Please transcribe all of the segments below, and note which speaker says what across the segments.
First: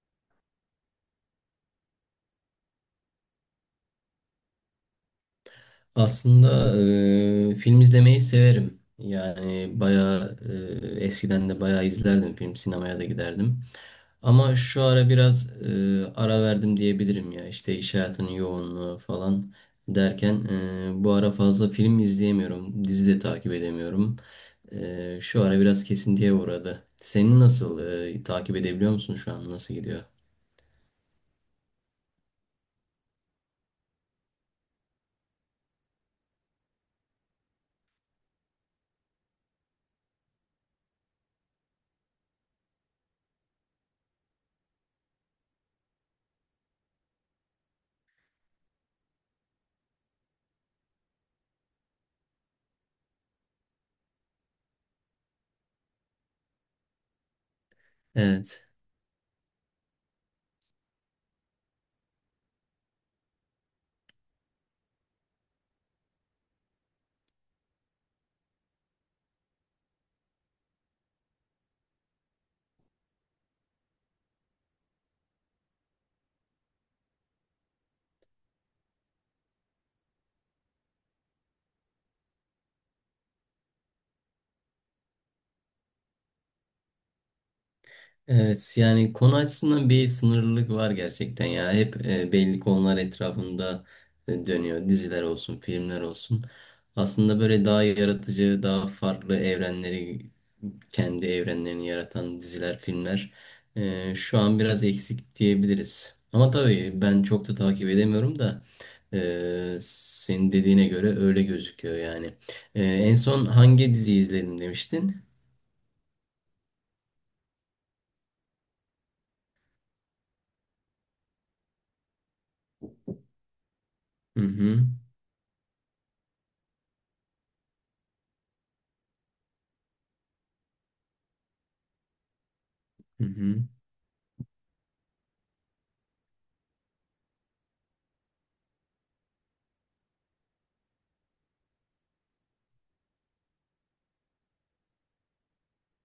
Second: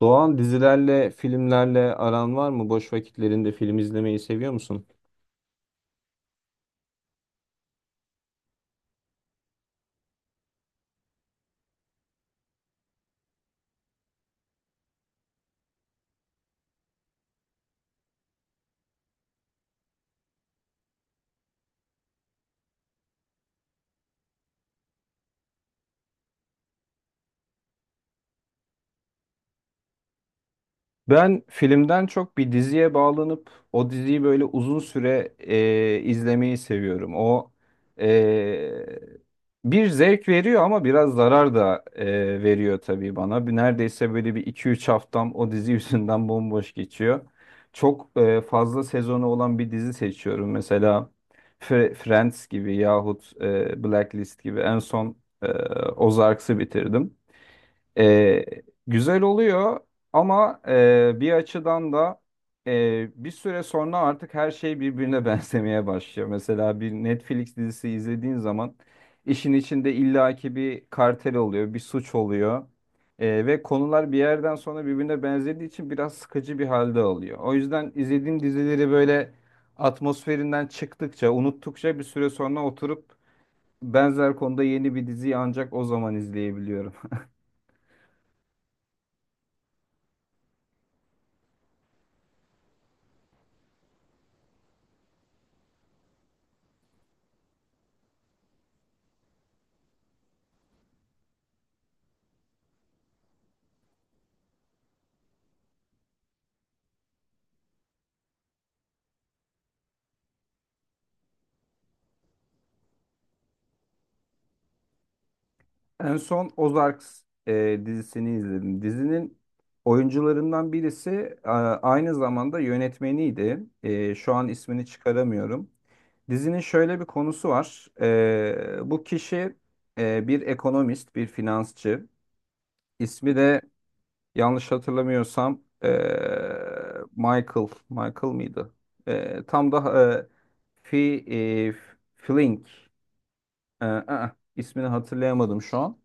Speaker 1: Doğan dizilerle, filmlerle aran var mı? Boş vakitlerinde film izlemeyi seviyor musun?
Speaker 2: Aslında film izlemeyi severim. Yani bayağı eskiden de bayağı izlerdim film, sinemaya da giderdim. Ama şu ara biraz ara verdim diyebilirim ya. İşte iş hayatının yoğunluğu falan derken bu ara fazla film izleyemiyorum. Dizi de takip edemiyorum. Şu ara biraz kesintiye uğradı. Senin nasıl takip edebiliyor musun şu an? Nasıl gidiyor?
Speaker 1: Ben filmden çok bir diziye bağlanıp o diziyi böyle uzun süre izlemeyi seviyorum. O e, bir zevk veriyor ama biraz zarar da veriyor tabii bana. Neredeyse böyle bir iki üç haftam o dizi yüzünden bomboş geçiyor. Çok fazla sezonu olan bir dizi seçiyorum. Mesela Friends gibi yahut Blacklist gibi en son e, Ozarks'ı bitirdim. E,
Speaker 2: Evet.
Speaker 1: Güzel oluyor ama bir açıdan da bir süre sonra artık her şey birbirine benzemeye başlıyor. Mesela bir Netflix dizisi izlediğin zaman işin içinde illaki bir kartel oluyor, bir suç oluyor. Ve konular bir yerden sonra birbirine benzediği için biraz sıkıcı bir halde alıyor. O yüzden izlediğim dizileri böyle atmosferinden çıktıkça, unuttukça bir süre sonra oturup benzer konuda yeni bir diziyi ancak o zaman izleyebiliyorum.
Speaker 2: Evet, yani konu açısından bir sınırlılık var gerçekten ya. Hep belli konular etrafında dönüyor. Diziler olsun, filmler olsun. Aslında böyle daha yaratıcı, daha farklı evrenleri, kendi evrenlerini yaratan diziler, filmler şu an biraz eksik diyebiliriz. Ama tabii ben çok da takip edemiyorum da senin dediğine göre öyle gözüküyor yani. En son hangi dizi izledin demiştin?
Speaker 1: En son Ozarks dizisini izledim. Dizinin oyuncularından birisi aynı zamanda yönetmeniydi. Şu
Speaker 2: Hı
Speaker 1: an
Speaker 2: hı.
Speaker 1: ismini çıkaramıyorum. Dizinin şöyle bir konusu var. Bu kişi bir ekonomist, bir finansçı.
Speaker 2: Hı
Speaker 1: İsmi de
Speaker 2: hı.
Speaker 1: yanlış hatırlamıyorsam Michael. Michael mıydı? Tam da Fi, e, Flink. İsmini hatırlayamadım şu an.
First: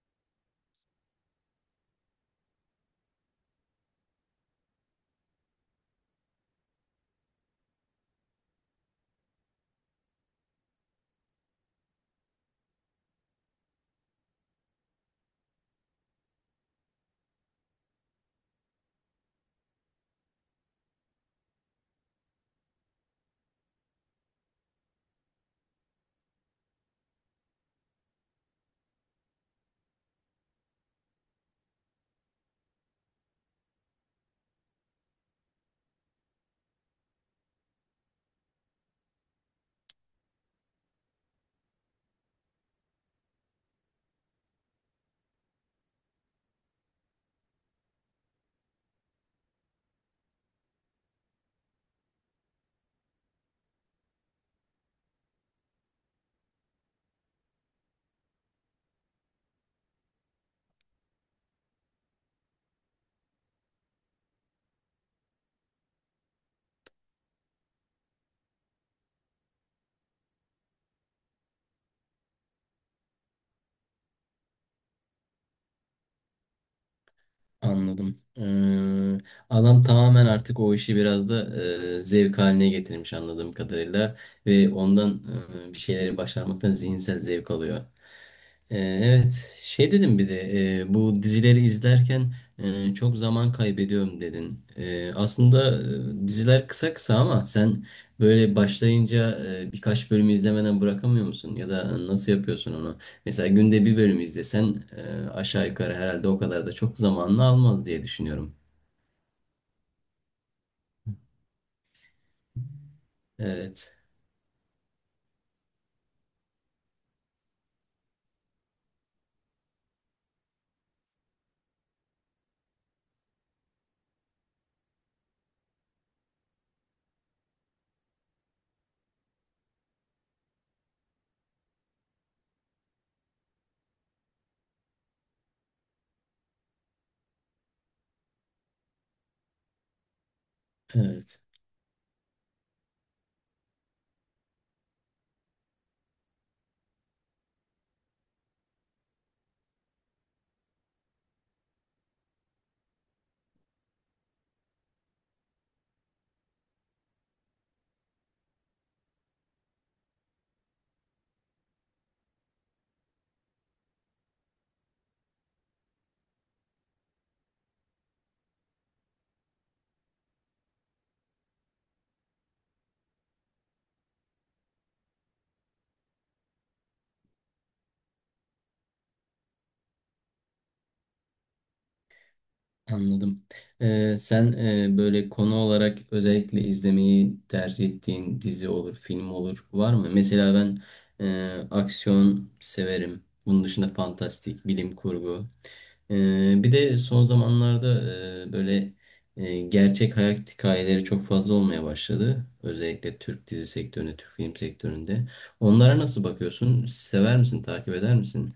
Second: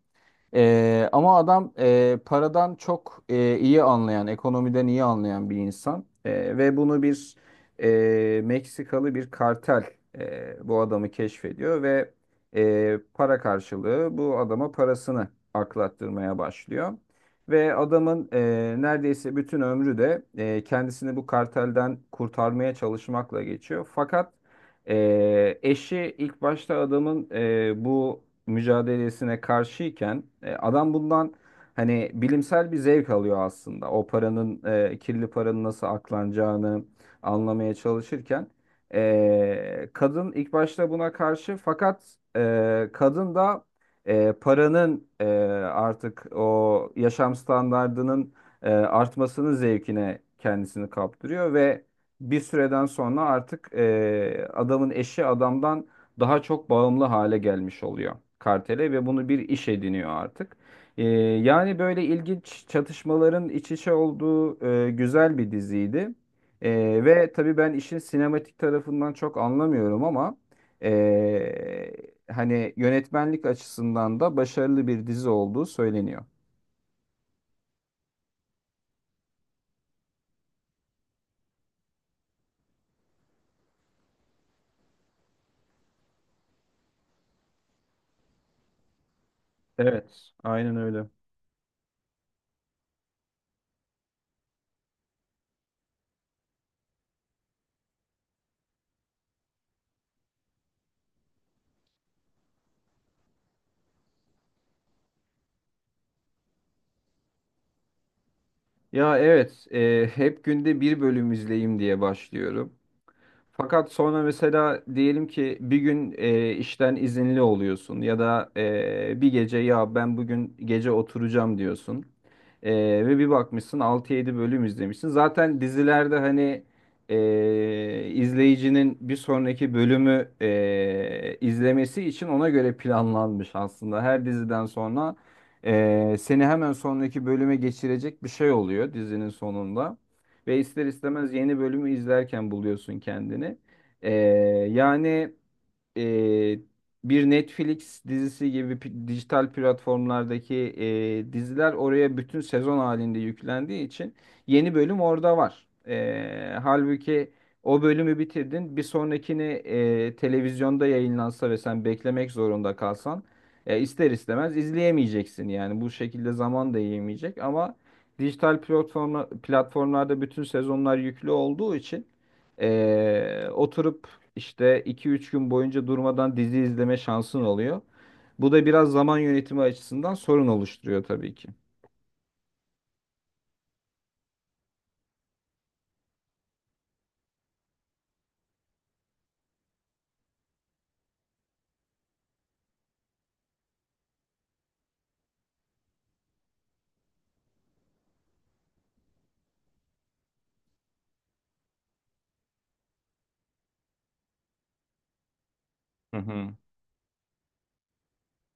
Speaker 1: Ama adam paradan çok iyi anlayan, ekonomiden iyi anlayan bir insan. Ve bunu bir Meksikalı bir kartel, bu adamı keşfediyor ve para karşılığı bu adama parasını aklattırmaya başlıyor. Ve adamın neredeyse bütün ömrü de kendisini bu kartelden kurtarmaya çalışmakla geçiyor. Fakat eşi ilk başta adamın bu mücadelesine karşıyken adam bundan hani bilimsel bir zevk alıyor aslında. O paranın, kirli paranın nasıl aklanacağını anlamaya çalışırken kadın ilk başta buna karşı, fakat kadın da e, paranın e, artık o yaşam standardının artmasının zevkine kendisini kaptırıyor ve bir süreden sonra artık adamın eşi adamdan daha çok bağımlı hale gelmiş oluyor kartele ve bunu bir iş ediniyor artık. E, yani böyle ilginç çatışmaların iç içe olduğu güzel bir diziydi. E, ve tabii ben işin sinematik tarafından çok anlamıyorum, ama e, hani yönetmenlik açısından da başarılı bir dizi olduğu söyleniyor.
Speaker 2: Anladım. Adam tamamen artık o işi biraz da zevk haline getirmiş anladığım kadarıyla ve ondan bir şeyleri başarmaktan zihinsel zevk alıyor. Evet, şey dedim bir
Speaker 1: Evet,
Speaker 2: de
Speaker 1: aynen öyle.
Speaker 2: bu dizileri izlerken çok zaman kaybediyorum dedin. Aslında diziler kısa kısa ama sen böyle başlayınca birkaç bölümü izlemeden bırakamıyor musun? Ya da nasıl yapıyorsun onu? Mesela günde bir bölüm izlesen aşağı yukarı herhalde o kadar da çok zamanını almaz diye düşünüyorum.
Speaker 1: Ya evet, hep günde bir bölüm izleyeyim diye başlıyorum. Fakat
Speaker 2: Evet,
Speaker 1: sonra mesela diyelim ki bir gün işten izinli oluyorsun ya da bir gece ya ben bugün gece oturacağım diyorsun. E, ve bir bakmışsın altı yedi bölüm izlemişsin. Zaten dizilerde hani izleyicinin bir sonraki bölümü izlemesi için ona göre planlanmış aslında. Her diziden sonra seni hemen sonraki bölüme geçirecek bir şey oluyor dizinin sonunda. Ve ister istemez
Speaker 2: evet.
Speaker 1: yeni bölümü izlerken buluyorsun kendini. Ee, yani e, bir Netflix dizisi gibi dijital platformlardaki diziler oraya bütün sezon halinde yüklendiği için yeni bölüm orada var. Halbuki o bölümü bitirdin, bir sonrakini televizyonda yayınlansa ve sen beklemek zorunda kalsan ister istemez izleyemeyeceksin. Yani bu şekilde zaman da yiyemeyecek, ama platformlarda bütün sezonlar yüklü olduğu için oturup işte iki üç gün boyunca durmadan dizi izleme şansın oluyor. Bu da biraz zaman yönetimi açısından sorun oluşturuyor tabii ki.
Speaker 2: Anladım. Sen böyle konu olarak özellikle izlemeyi tercih ettiğin dizi olur, film olur var mı? Mesela ben aksiyon severim. Bunun dışında fantastik, bilim kurgu. Bir de son zamanlarda böyle gerçek hayat hikayeleri çok fazla olmaya başladı. Özellikle Türk dizi sektöründe, Türk film sektöründe. Onlara
Speaker 1: Hı
Speaker 2: nasıl
Speaker 1: hı.
Speaker 2: bakıyorsun? Sever misin, takip eder misin?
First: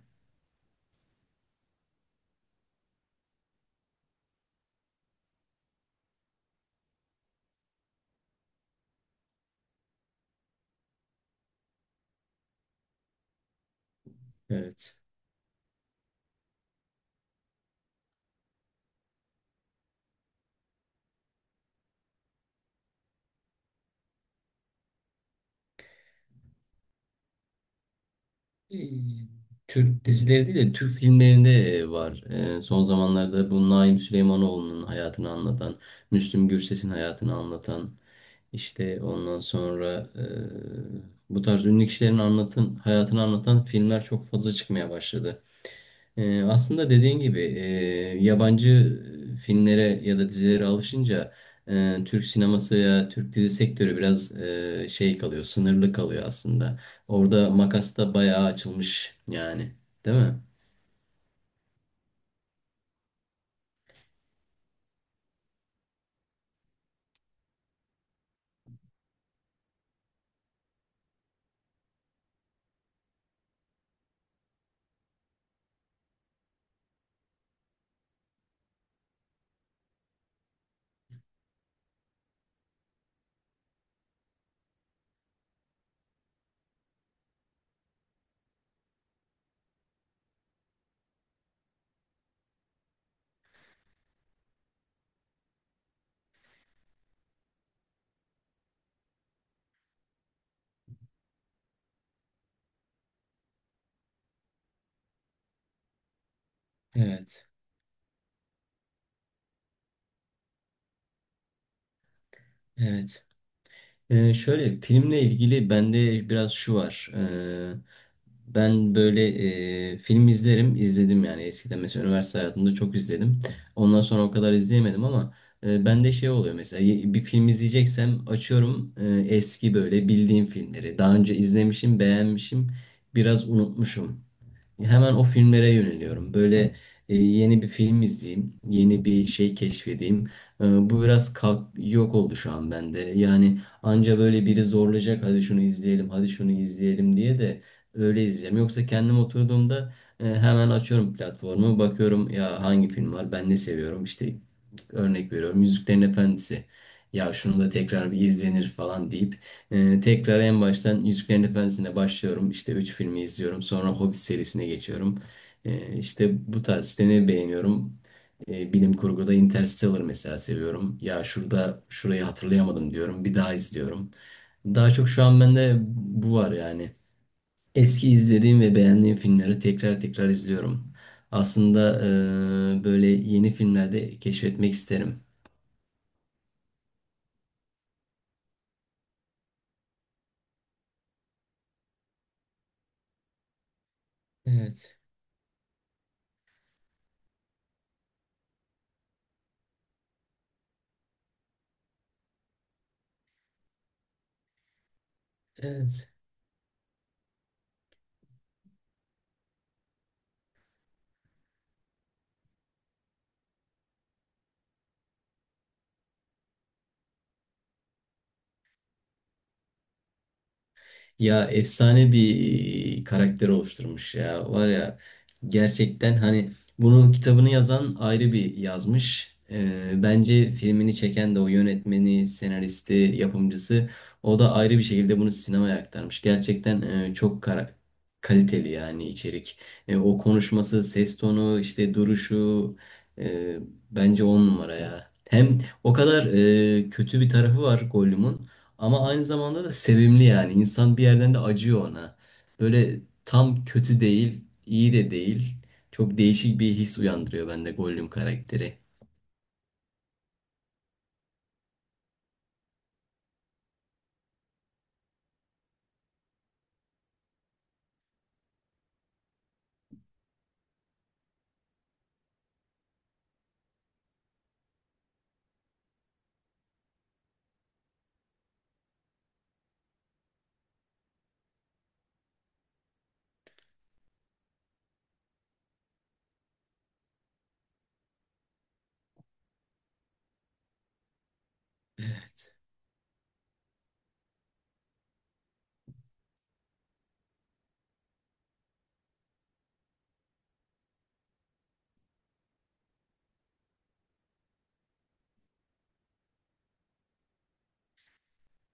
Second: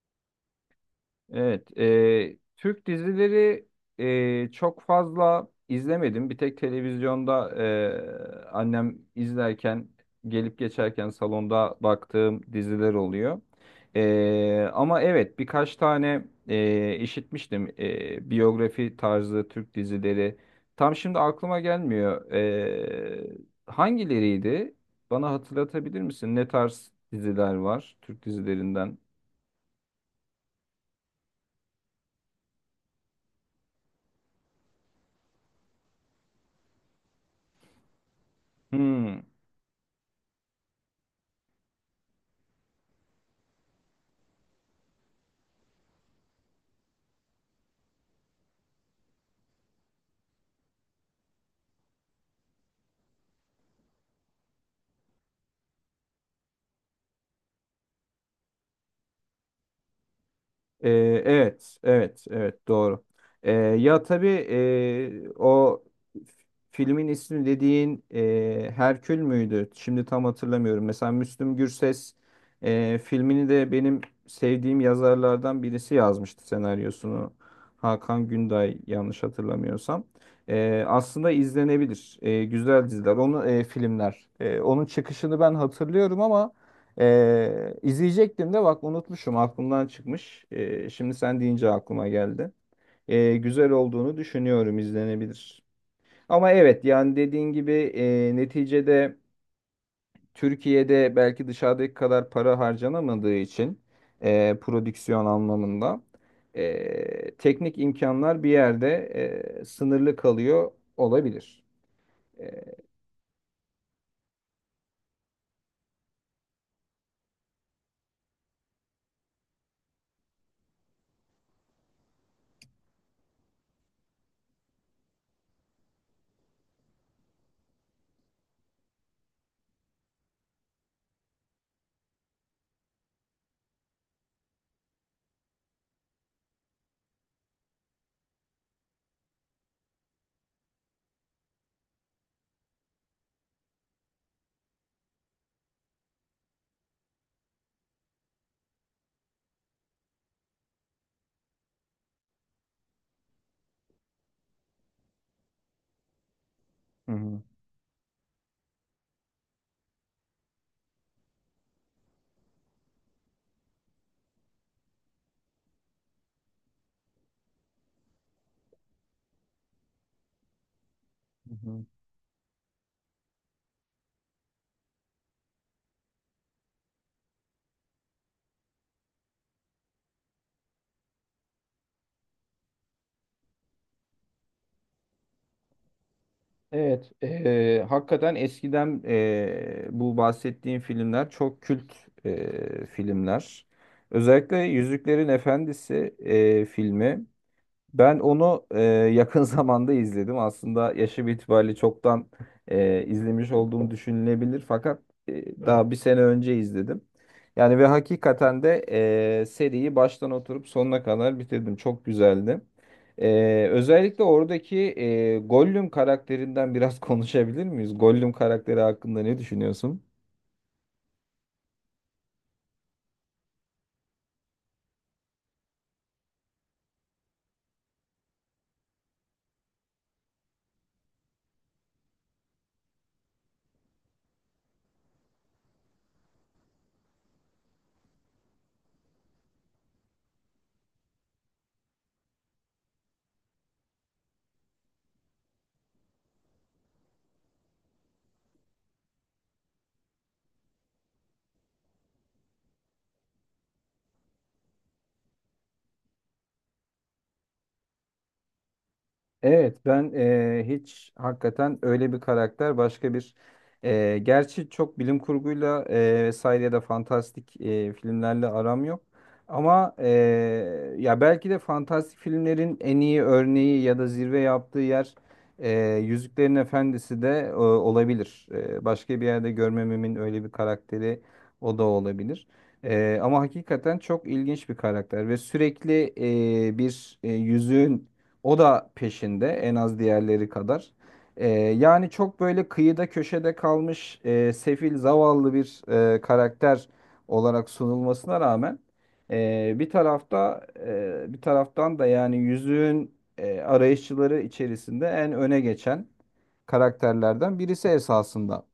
Speaker 1: Evet, Türk dizileri çok fazla izlemedim. Bir tek televizyonda annem izlerken, gelip geçerken salonda baktığım diziler oluyor.
Speaker 2: Evet.
Speaker 1: Ama evet, birkaç tane işitmiştim biyografi tarzı Türk dizileri. Tam şimdi aklıma gelmiyor. Hangileriydi? Bana hatırlatabilir misin? Ne tarz diziler var Türk
Speaker 2: e,
Speaker 1: dizilerinden?
Speaker 2: Türk dizileri değil de Türk filmlerinde var. Son zamanlarda bu Naim Süleymanoğlu'nun hayatını anlatan, Müslüm Gürses'in hayatını anlatan, işte
Speaker 1: Hmm.
Speaker 2: ondan sonra bu tarz ünlü kişilerin anlatın, hayatını anlatan filmler çok fazla çıkmaya başladı. Aslında dediğin gibi yabancı filmlere ya da dizilere alışınca Türk sineması ya Türk dizi sektörü biraz şey kalıyor, sınırlı kalıyor aslında. Orada makas da bayağı açılmış yani, değil mi?
Speaker 1: Ee, evet, evet, evet doğru. Ya tabii o filmin ismi dediğin Herkül müydü? Şimdi tam hatırlamıyorum. Mesela Müslüm Gürses filmini de benim sevdiğim yazarlardan birisi yazmıştı senaryosunu. Hakan Günday yanlış hatırlamıyorsam. Aslında izlenebilir. Güzel diziler, onu filmler. Onun çıkışını ben hatırlıyorum ama. İzleyecektim de bak unutmuşum, aklımdan çıkmış. Şimdi sen deyince aklıma geldi. Güzel olduğunu düşünüyorum, izlenebilir. Ama evet, yani dediğin gibi neticede Türkiye'de belki dışarıdaki kadar para harcanamadığı için prodüksiyon anlamında
Speaker 2: Evet,
Speaker 1: teknik imkanlar bir yerde sınırlı kalıyor olabilir. E,
Speaker 2: evet. Şöyle filmle ilgili bende biraz şu var. Ben böyle film izlerim, izledim yani eskiden mesela üniversite hayatımda çok izledim. Ondan sonra o kadar izleyemedim ama bende şey oluyor mesela bir film izleyeceksem açıyorum eski böyle bildiğim filmleri. Daha önce izlemişim, beğenmişim, biraz unutmuşum. Hemen o filmlere yöneliyorum. Böyle yeni bir film izleyeyim, yeni bir şey keşfedeyim. Bu biraz kalk yok oldu şu an bende. Yani anca böyle biri zorlayacak, hadi şunu izleyelim, hadi şunu izleyelim diye de öyle izleyeceğim. Yoksa kendim oturduğumda hemen açıyorum platformu, bakıyorum ya hangi film var, ben ne seviyorum. İşte örnek veriyorum, Yüzüklerin Efendisi.
Speaker 1: Hı
Speaker 2: Ya
Speaker 1: hı.
Speaker 2: şunu da tekrar bir izlenir falan deyip tekrar en baştan Yüzüklerin Efendisi'ne başlıyorum. İşte 3 filmi izliyorum. Sonra Hobbit serisine geçiyorum. İşte bu tarz işte ne beğeniyorum? Bilim kurguda Interstellar mesela seviyorum. Ya
Speaker 1: Hı
Speaker 2: şurada
Speaker 1: hı.
Speaker 2: şurayı hatırlayamadım diyorum. Bir daha izliyorum. Daha çok şu an bende bu var yani. Eski izlediğim ve beğendiğim filmleri tekrar tekrar izliyorum. Aslında böyle yeni filmlerde keşfetmek isterim.
Speaker 1: Evet, hakikaten eskiden bu bahsettiğim filmler çok kült filmler. Özellikle
Speaker 2: Evet.
Speaker 1: Yüzüklerin Efendisi filmi. Ben onu yakın zamanda izledim. Aslında yaşım itibariyle çoktan izlemiş olduğum düşünülebilir. Fakat daha bir
Speaker 2: Evet.
Speaker 1: sene önce izledim. Yani ve hakikaten de seriyi baştan oturup sonuna kadar bitirdim. Çok güzeldi. Özellikle oradaki Gollum karakterinden biraz konuşabilir miyiz? Gollum karakteri hakkında ne düşünüyorsun?
Speaker 2: Ya efsane bir karakter oluşturmuş ya. Var ya gerçekten hani bunun kitabını yazan ayrı bir yazmış. Bence filmini çeken de o yönetmeni, senaristi, yapımcısı o da ayrı bir şekilde bunu sinemaya aktarmış. Gerçekten çok kaliteli yani içerik. O konuşması, ses tonu, işte duruşu e, bence on numara ya. Hem o kadar kötü bir tarafı var Gollum'un. Ama aynı zamanda da sevimli yani. İnsan bir yerden de acıyor ona. Böyle tam kötü değil, iyi de değil. Çok değişik bir his uyandırıyor bende Gollum karakteri.
Speaker 1: Evet, ben hiç hakikaten öyle bir karakter başka bir, gerçi çok bilim kurguyla vesaire ya da fantastik filmlerle aram yok. Ama ya belki de fantastik filmlerin en iyi örneği ya da zirve yaptığı yer Yüzüklerin Efendisi de olabilir. Başka bir yerde görmememin öyle bir karakteri o da olabilir. Ama hakikaten çok ilginç bir karakter ve sürekli bir yüzüğün o da peşinde, en az diğerleri kadar. Yani çok böyle kıyıda köşede kalmış sefil zavallı bir karakter olarak sunulmasına rağmen bir taraftan da yani yüzüğün arayışçıları içerisinde en öne geçen karakterlerden birisi esasında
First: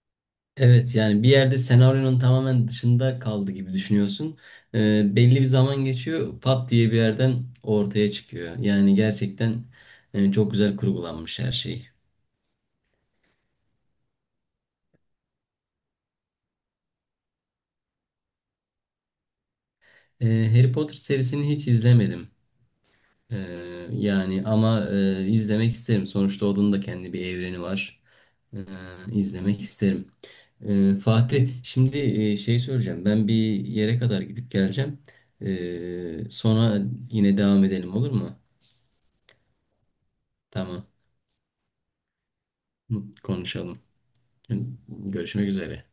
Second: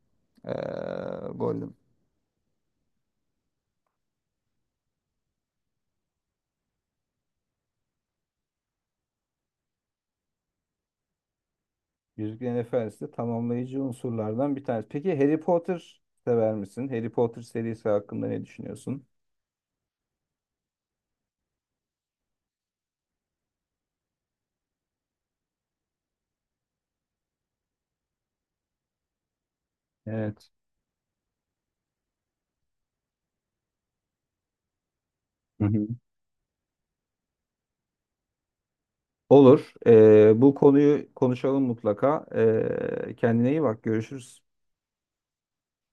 Speaker 1: e,
Speaker 2: Evet, yani bir yerde
Speaker 1: Gollum.
Speaker 2: senaryonun tamamen dışında kaldı gibi düşünüyorsun. Belli bir zaman geçiyor pat diye bir yerden ortaya çıkıyor. Yani gerçekten çok güzel kurgulanmış her şey.
Speaker 1: Yüzüklerin Efendisi de tamamlayıcı unsurlardan bir tanesi. Peki Harry Potter sever misin? Harry Potter serisi hakkında ne düşünüyorsun?
Speaker 2: Harry Potter serisini hiç izlemedim. Yani ama izlemek isterim. Sonuçta onun da kendi bir evreni var. Ee, izlemek isterim.
Speaker 1: Evet.
Speaker 2: Fatih, şimdi şey söyleyeceğim. Ben bir yere kadar gidip geleceğim.
Speaker 1: Hı hı.
Speaker 2: Sonra yine devam edelim, olur mu?
Speaker 1: Olur. Bu
Speaker 2: Tamam.
Speaker 1: konuyu konuşalım mutlaka. Kendine iyi
Speaker 2: Konuşalım.
Speaker 1: bak. Görüşürüz.
Speaker 2: Görüşmek üzere.